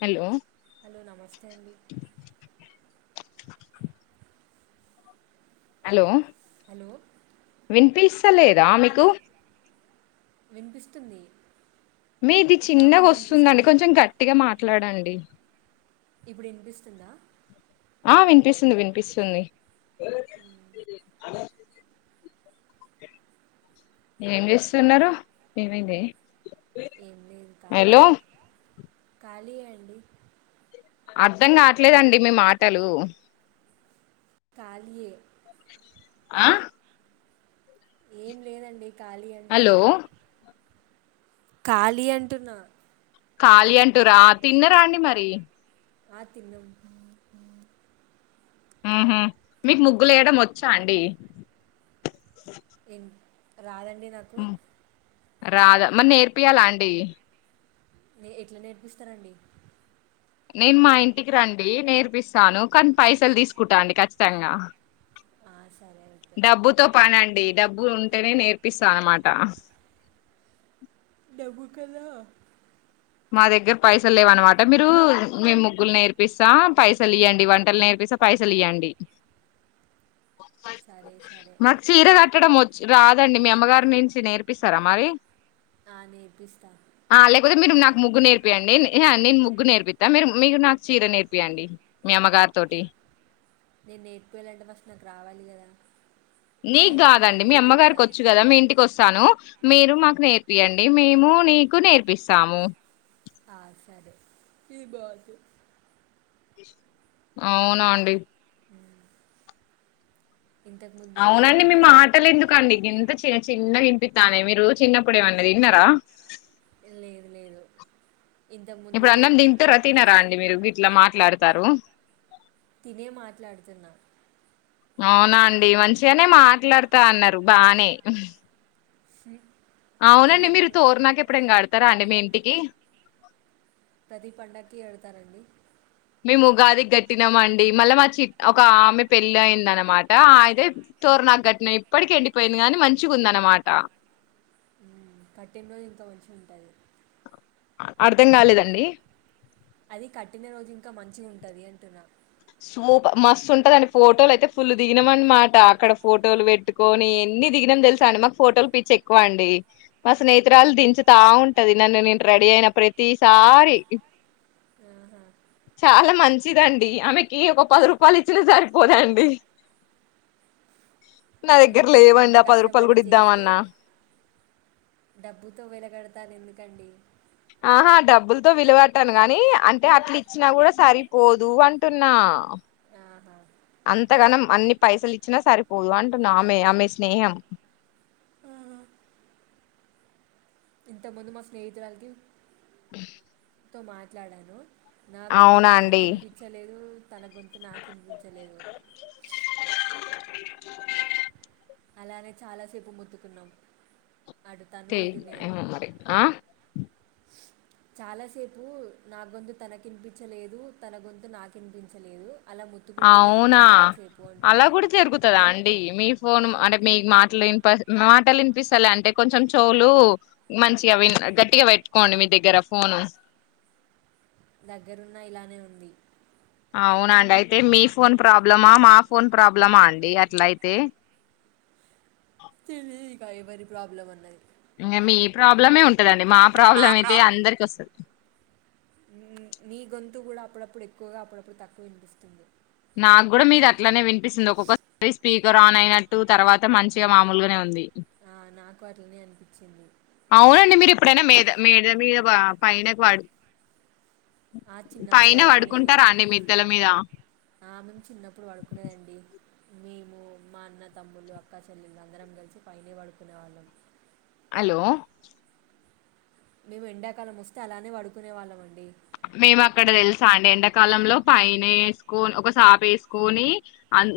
Hello hello నమస్తే అండి hello hello విన్పిల్స్ సలేదా ఆమెకు వినిపిస్తుంది మీది నా చిన్నగా గొంతు వస్తుందండి వినిపిస్తుందా కొంచెం గట్టిగా మాట్లాడండి ఇప్పుడు వినిపిస్తుందా ఆ వినిపిస్తుంది వినిపిస్తుంది ఏం చేస్తున్నారు ఏమైంది హలో ఖాళీయ అండి అర్ధం కావట్లేదండి మీ మాటలు కాలే ఆ ఏం లేదండి ఖాళీ అంటున్నా హలో ఖాళీ అంటున్నా ఖాళీ అంటూరా తిన్నరా అండి మరి మా తిన ఉహ మీకు ముగ్గులుేయడం వచ్చా అండి ఏం రాదండి అండి నాకు రాదా మరి నేర్పియాల అండి న ఎట్లా నేర్పిస్తారంండి నేను మా ఇంటికి రండి నేర్పిస్తాను కానీ పైసలు తీసుకుంటా అండి ఖచ్చితంగా ఆ, సరే అయితే డబ్బుతో పనండి డబ్బులు ఉంటేనే నేర్పిస్తా అన్నమాట డబ్బు కదా అంట మీరు నేను ముగ్గులు నేర్పిస్తా పైసలు ఇయ్యండి వంటలు నేర్పిస్తా పైసలు ఇయ్యండి సరే సరే మాకు చీర కట్టడం వ రాదండి మీ అమ్మగారి నుంచి నేర్పిస్తారా మరి ఆ నేర్పిస్తా ఆ లేకపోతే మీరు ముగ్గు నేర్పిచండి నేను ముగ్గు నేర్పిస్తా మీరు మీరు నాకు చీర నేర్పియంండి మీ అమ్మగారి తోటి నేను నేచపోయలాంటే ఫస్ట్ నాకు రావాలి కదా నేను నీకు కాదండి నేర్చుకున్నాక మీ మీకు అమ్మగారికి చెప్తా వచ్చు కదా మీ ఇంటికి వస్తా స్తాను మీరు మాకు నేర్పియంండి మేము నీకు నేర్పిస్తాము ఆ సరే తీ బతు అవునాడి ఇంతకుముందు మా అవునండి ఫ్రెండ్ మీ మాటలు ఎందుకండి ఇంత చే చిన్నగా వినిపిత్తనాయి మీరు చిన్నప్పుడు ఏమన్న తిన్నరా లేదు లేదు ఇంతకుముందు ఇప్పుడు అన్నం తింటూ ర తినా మస్ అండి మీరు ఇట్లా మా మాట్లాడతారు తినే మాట్లాడుతున్నా అవునా అండి మంచిగానే మాట్లాడుతా అన్నారు బానే సి అవునండి మీరు తోరు నాక ఎప్పుడేం కాడత స్తారా అండి మీ ఇంటికి ప్రతి పండగకి వెళ్తారంండి మీముగాదికి గట్టినాం అండి మళ్ళీ మా చి ఒక ఆమె పెళ్ళి అయింది అనమాట అయిదతే తోరు నాకు గట్టిన ఇప్పటికి ఎండిపోయింది గాని మంచిగా ఉంద అనమాట కట్టినరోజు ఇంత మంచిి ఉంటాది అర్ధం కాలేదండి అది కట్టిన రోజు ఇంకా మంచిగా ఉంటది అంటున్నా సూపర్ మస్తు ఉంటదండి ఫోటోలు అయితే ఫుల్ దిగినాం అనమాట అక్కడ ఫోటోలు పెట్టుకొని ఎన్ని దిగినా తెలుసా అండి మాకు ఫోటోలు పిచ్చి ఎక్కువ అండి మా స్నేహితురాలు దించుతా ఉంటది నన్ను నేను రెడీ అయిన ప్రతిసారి ఆహా చాలా మంచిదండి ఆమె ఈ ఒక పది రూపాయలు ఇచ్చిన సరిపోదాండి నా దగ్గర మీకోసం అంత లేవండి ఆ పది రూపాయలు కష్టపడి కూడా ఇద్దామ చేస్తే అన్నా డబ్బుతో వెలగడతను ఎందుకండి ఆహా డబ్బులతో విలువట్టాను గానీ అంటే అట్లు ఇచ్చినా కూడా సరిపోదు అంటున్నా ఆహా అంతగానం అన్ని పైసలు ఇచ్చినా సరిపోదు అంటున్నా ఆమె ఆమె స్నేహం ఆహా. ఇంతముందు మా స్నేహితురాలకి తో మాట్లాడాను నా గొంతు అవునా తనకి అండి ఇనిపించలేదు తన గొంతు నాకు ఇనిపించలేదు అలానే చాలాసేపు మొత్తుకున్నాం తే ఏమో మరి ఆ చాలాసేపు నా గొంతు తనకినిపించలేదు తన గొంతు నాకు వినిపించలేదు అలా ముత్తుకుంటూనే ఉన్నాం అవునా చాలాసేపు అలా అంటున్నా కూడా తిరుగుతదా అండి మీ ఫోను అంటే మీ మాటలు వినిప మాటలు వినిపిస్తలే అంటే కొంచెం చోలు మంచిగా విన్ గట్టిగా పెట్టుకోండి మీ దగ్గర ఫోను దగ్గరున్న ఇలానే ఉంది అవునండి అయితే మీ ఫోన్ ప్రాబ్లమా మా ఫోన్ ప్రాబ్లమా అండి అట్ల అయితే తెలీదు ఇక ఎవరి ప్రాబ్లమ్ అన్నది ఇ మీ ప్రాబ్లమే ఉంటదండి అే మా ప్రాబ్లం అయితే అందరికి వస్తాది మీ గొంతు కూడా అప్పుడప్పుడు ఎక్కువగా అప్పుడప్పుడు తక్కువ వినిపిస్తుంది నాకు కూడా మీది అట్లానే వినిపిస్తుంది ఒక్కొక్కసారి స్పీక్ గ ఆన్ అయినట్టు తర్వాత మంచిగా మామూలుగానే ఉంది ఆ నాకు అట్లనే అనిపించింది ఇప్పుడైనా మేద మేద మీద పైనకు వడు ఆ చిన్నప్పుడు పైన పడుకునేది పడుకుంటారా అండి మిద్దల మీద ఆ మేము చిన్నప్పుడు పడుకునేదండి మేము మా అన్న తమ్ములు అక్కా చెల్లెళ్ళు అందరం కలిసి పైనే పడుకునే వాళ్ళం హలో మేము ఎండాకాలం వస్తే అలానే పడుకునే వాళ్ళం అండి మేము అక్కడ తెలుసా అండి ఎండాకాలంలో పైన వేసుకోొని ఒక సాప వేసుకొని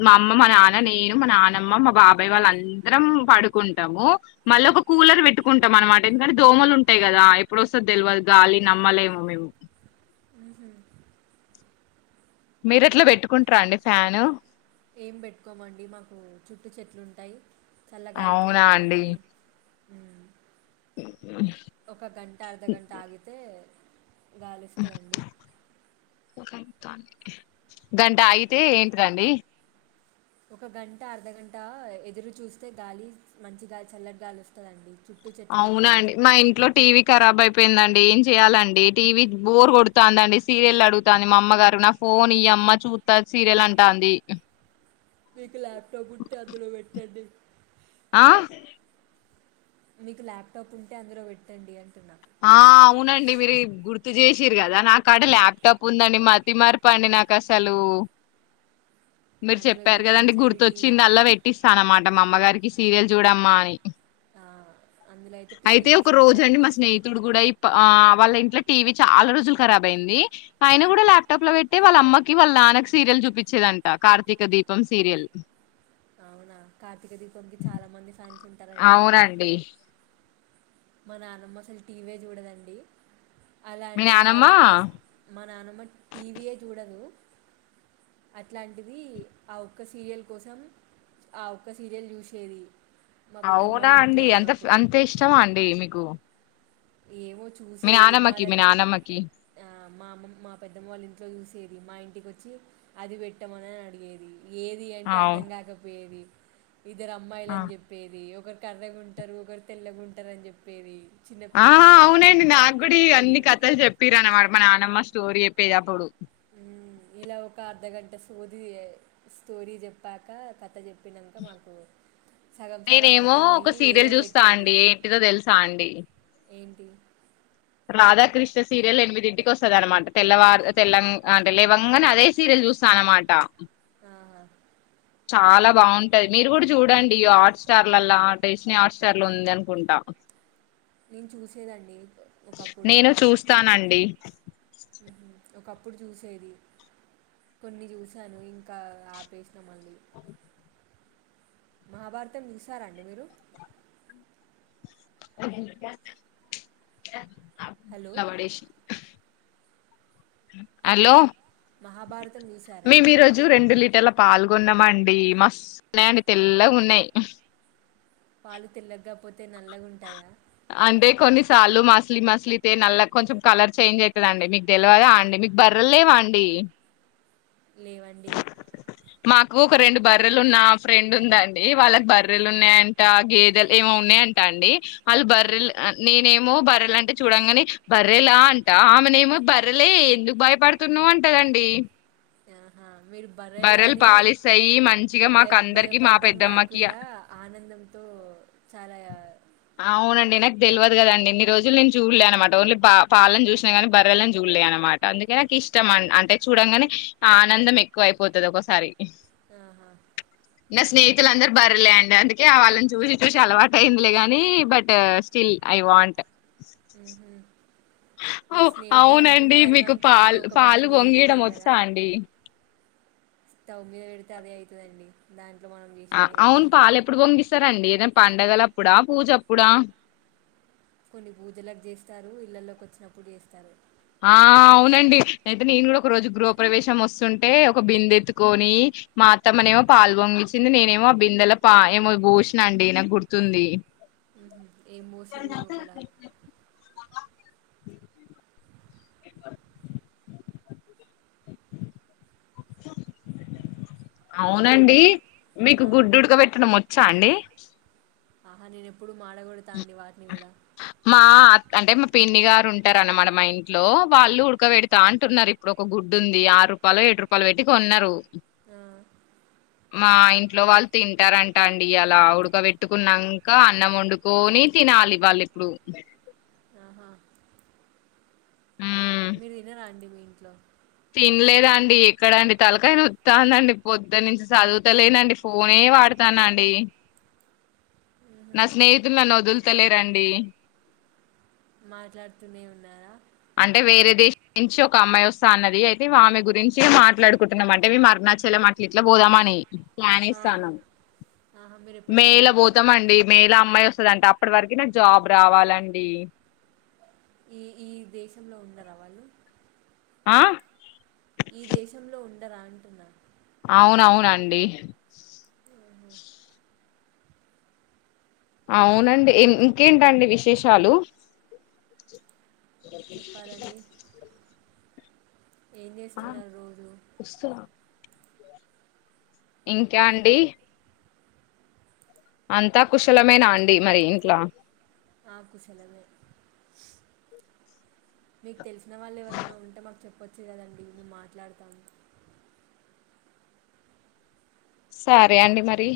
మా అమ్మ మా నాన్న నేను మా నానమ్మ మా బాబాయ్ వాళ్ళ అందరం పడుకుంటాము మళ్ళీ ఒక కూలర్ పెట్టుకుంటాం అన్నమాట ఎందుకంటే దోమలు ఉంటాయి కదా ఎప్పుడు వస్తాదో తెలువదు గాలి నమ్మలేము మేము మీరు ఎట్లా పెట్టుకుంటార అండి ఫ్యాను ఏం పెట్టుకోమండి మాకు చుట్టు చెట్లుంటాయి చల్లగాలితో అవునా అండి సరిపోతది హు ఒక గంట అర్ధగంట ఆగితే గాలోస్తదండి గంట అగితే ఏంటిదండి ఒక గంట అర్ధగంట ఎదురు చూస్తే గాలి మంచి గాలి చల్లటి గాలి వస్తదండి అవున అండి మా ఇంట్లో టీవీ కరాబ్ అయిపోయిందం డి ఏం చెయాలండి టీవీ బోర్ కొడుతందండి సీరియల్ అడుగుతంది మా అమ్మ గారు నా ఫోన్ ఇయ్యమ్మ చూత్త సీరియల్ అంటాంది మీకు ల్యాప్టాప్ ఉంటే అందులో పెట్టండి ఆ మీకు ల్యాప్టాప్ ఉంటే అందులో పెట్టండి అంటున్నా ఆ అవునండి మీరు గుర్తు చేసిరు కదా నాకడ ల్యాప్టాప్ ఉందండి మతిమారుపండి నాకు అసలు మీరు అందులో చెప్పారు కదండి చూపించండి టీవీ గుర్తుొచ్చింది అల్లా పెట్టిస్తాన్నమాట్ టే అమ్మగారికి సీరియల్ చూడమ్మా అని ఆ, అందులో టీవీ అయితే ఒక చూసినట్టే రోజు అండి మా అనిపిస్తుంది స్నేహితుడు కూడా ఇ ఆ వాళ్ళ ఇంట్ల టీవీ చాలా రోజులు ఖరాబ్ అయింది ఆ, ఆయన కూడా ల్యాప్టాప్ లో పెట్టటి వాళ్ళ అమ్మ వాళ్ళ నాన్నకి సీరియల్ చూపించేదంట కార్తీక దీపం సీరియల్ అవునా కార్తీక దీపానికి చాలా మంది ఫ్యాన్స్ ఉంటారండి అవునండి మా నాన్నమ్ అసలు టీవీ చూడదండి మీ అలాంటిద దా ఆ నానమ్మ అజ్ అజ్ మా నానమ్మ టీవీయే చూడదు అట్లాంటిది ఆ ఒక్క సీరియల్ కోసం ఆ ఒక్క సీరియల్ చూసేది మా పెద్దమ్మ అవునా వాళ్ళ ఇంట్లో అండి అంత ఉన్నప్పుడు అంత ఇష్టమా అండి మీకు ఏమో మీ చూసేది మా నానమ్మకి దగ్గ మీ నానమ్మకి మా అమ్మ మా పెద్దమ్మ వాళ్ళ ఇంట్లో చూసేది మా ఇంటికి వచ్ వచ్చి అది పెట్టమని అని అడిగేది ఏది అంటే అవు అర్థం కాకపోయేది ఇద్దరు ఆ అమ్మాయిలని చెప్పేది ఒకర్ కరదగాంటారు ఒకరు తెల్లగాంటారు అని చెప్పేది ఆ చిన్నపిల్లలు అనేది అవునండి నా డాక్టర్ గుడి అనేది అన్ని కథలు చెప్పర అనమాట మా నానమ్మ స్టోర్ యాప్ యాపుడు ఇలా ఒక అర్ధగంట సోది స్టోరీ చెప్పాక కథ చెప్ చెప్పినాక మాకు సగం సగం నేనేమో అర్థం ఒక అయ్యి సీరియల్ ఏదో చూస్తా పెట్టేది అండి ఏంటిదో తెలుసా అండి ఏంటి రాధాకృష్ణ సీరియల్ ఎనిమిదింటికి వస్తంది అనమాట తెల్లవ తెల అంటలవంగానే అదే సీరియల్ చూస్తా అన్నమాట ఆహా, చాలా బాగుంటది మీరు కూడా చూడండి హాట్ స్టార్లల్ల డిస్ని హాట్ స్టార్ లో ఉంది అనుకుంటా నేను చూస్తానండి [inaudible] మ్మ్. ఒకప్పుడు చూసేది కొన్ని చూసాను ఇంకా ఆపేసిన మళ్ళ అవు మహాభారతం చసారంండి మీరు అ ఆ హలో పిల్ల వడేసి హలో మహాభారతం చూశారా పాల్గొన్నమండి మస్తున్నాయిడి తెల్లగా ఉన్నాయి పాలు తెల్లగగాపోతే నల్లగా ఉంటాయా అంటే కొన్నిసలు మసలి మసలితే నల్ల కొంచెం కలర్ చేంజ్ అవుతుంది అండి మీకు తెలివదా అండి మీకు బర్రలేవా అండి లేవండి మాకు ఒక రెండు బర్రెలు ఉన్న ఫ్రెండ్ ఉందండి వాళ్ళకి బర్రెలు ఉన్నాయంట గేదెలు ఏమో ఉన్నాయంట అండి వాళ్ళు బర్రెలు నేనేమో బర్రెలు అంటే చూడంంగాని బర్రెలా అంట ఆమెను ఏమో బర్రలే ఎందుకు భయపడుతున్నావు అంటదండి ఆహా మీరు బర్రలే బర్రెలు అని పాలిస్తాయి మంచిగా భయ మాకు అందరికి మా భయపడ్డం పెద్దమ్మకి కాకుండా ఆనందంతో చాలా అవునండి నాకు తెలియదు కదండి ఇన్ని రోజులు నేను చూడలే అనమాట ఓన్లీ బ పాలను చూసినా గానీ బర్రలను చూడలే అనమాట అందుకే నాకు ఇష్టం అం అంటే చూడగానే ఆనందం ఎక్కువ అయిపోతుంది ఒకసారి ఆహా నా స్నేహితులందర్ బర్రెలె అండి అందుకే వాళ్ళని చూసి చూసి అలవాటైందిలే గా నీ బట్ స్టిల్ ఐ వాంట్ హ్ హ్ అవు అవునండి మీకు అంటే అందులో పాల్ ఒక బర్రె పాలు మీరు కూడా పొంగీయడం కదా వచ్చా అండి స్టవ్ మీద పెడితే అదే అయితదండి. బ్యాం ఆ అవును పాలు ఎప్పుడు పొంగిస్తా వస్తారంండి ఏనా పండగల అప్పుడా పూజ అప్పుడా కొన్ని పూజలకు చేస్తారు ఇళ్లల్లోకి వచ్చినప్పుడు చేస్తారు ఆ అవునండి అయితే నేను కూడా ఒక రోజు గృహ ప్రవేశం వస్తుంటే ఒక బిందె ఎత్తుకొని మా అత్తమ్మనే ఏమో పాల్ పొంగించింది నేనేమో ఆ బిందెలా పా ఏమో బూషిన అండి నాకు గుర్తుంది హాహ ఏ మోసిలు లోపల హలో అవునండి ఆ, మీకు గుడ్డుడుక పెట్టడం వచ్చా అండి ఆహా నేన్ ఎప్పుడు మాడగొడతా అండి వాటిని గుడ మా అ అంటే మా పిన్ని గారు ఉంటారన్నమాట మా ఇంట్లో వాళ్ళు ఉడకబెడతా అంటున్నారు ఇప్పుడు ఒక గుడ్డు ఉంది ఆరు రూపాలో ఏడు రూపాలో పెట్టి కొన్నరు. ఆ మా ఇంట్లో వాళ్ తింటారంట అండి ఇయాల ఉడకబెట్టుకున్నంక అన్నం వండుకోని తినాలి వాల్ ఇప్పుడు ఆహా మీరు తినరా రండి మీ ఇంట్లో తిన్లేదండి ఎక్కడండి తలకాయ నొత్తాండండి పొద్దన్నుంచి చదువుతలేనండి ఫోనే వాడ్తాన్న అండి. మ్హూ. నా స్నేహితులు నన్ను వదులుతలేరండి మాట్లాడ్తూనే ఉన్నారా అంటే వేరే దేశం నుంచి ఒక అమ్మాయి వస్తా అన్నది. అయితే ఆమె గురించి మాట్లాడుకుంటున్నాం అంటే మేం అరుణాచలం అట్ల ఇట్లా పోదామని ప్లాన్ ఆహా ఏస్తాన్నం. ఆహా మీరు ఎప్పుడు మే ల వెళ్ళలేదా పోతం అండి మేల అమ్మాయి వ స్త దంట అప్పట్ వరకి నాక్ జాబ్ రావాలండి ఈ ఈ దేశంలో ఉండర వాళ్ళు ఆ ఈ దేశంలో ఉండరా అంటున్నా అవునవునండి. అవునండి ఇంకేంటండి విశేషాలు చెప్పాలండి ఏం చేస్తున్నారు రోజూ ఇంకా అండి అంతా కుశలమేనా అండి మరి ఇంట్లా ఆ కుశలమే మీక్ తెల్సిన వాళ్ళు ఎవరన్న ఉంటే మాకు చెప్పొచ్చు కదండి మేం మాట్లాడ్తాం సరే అండి మరి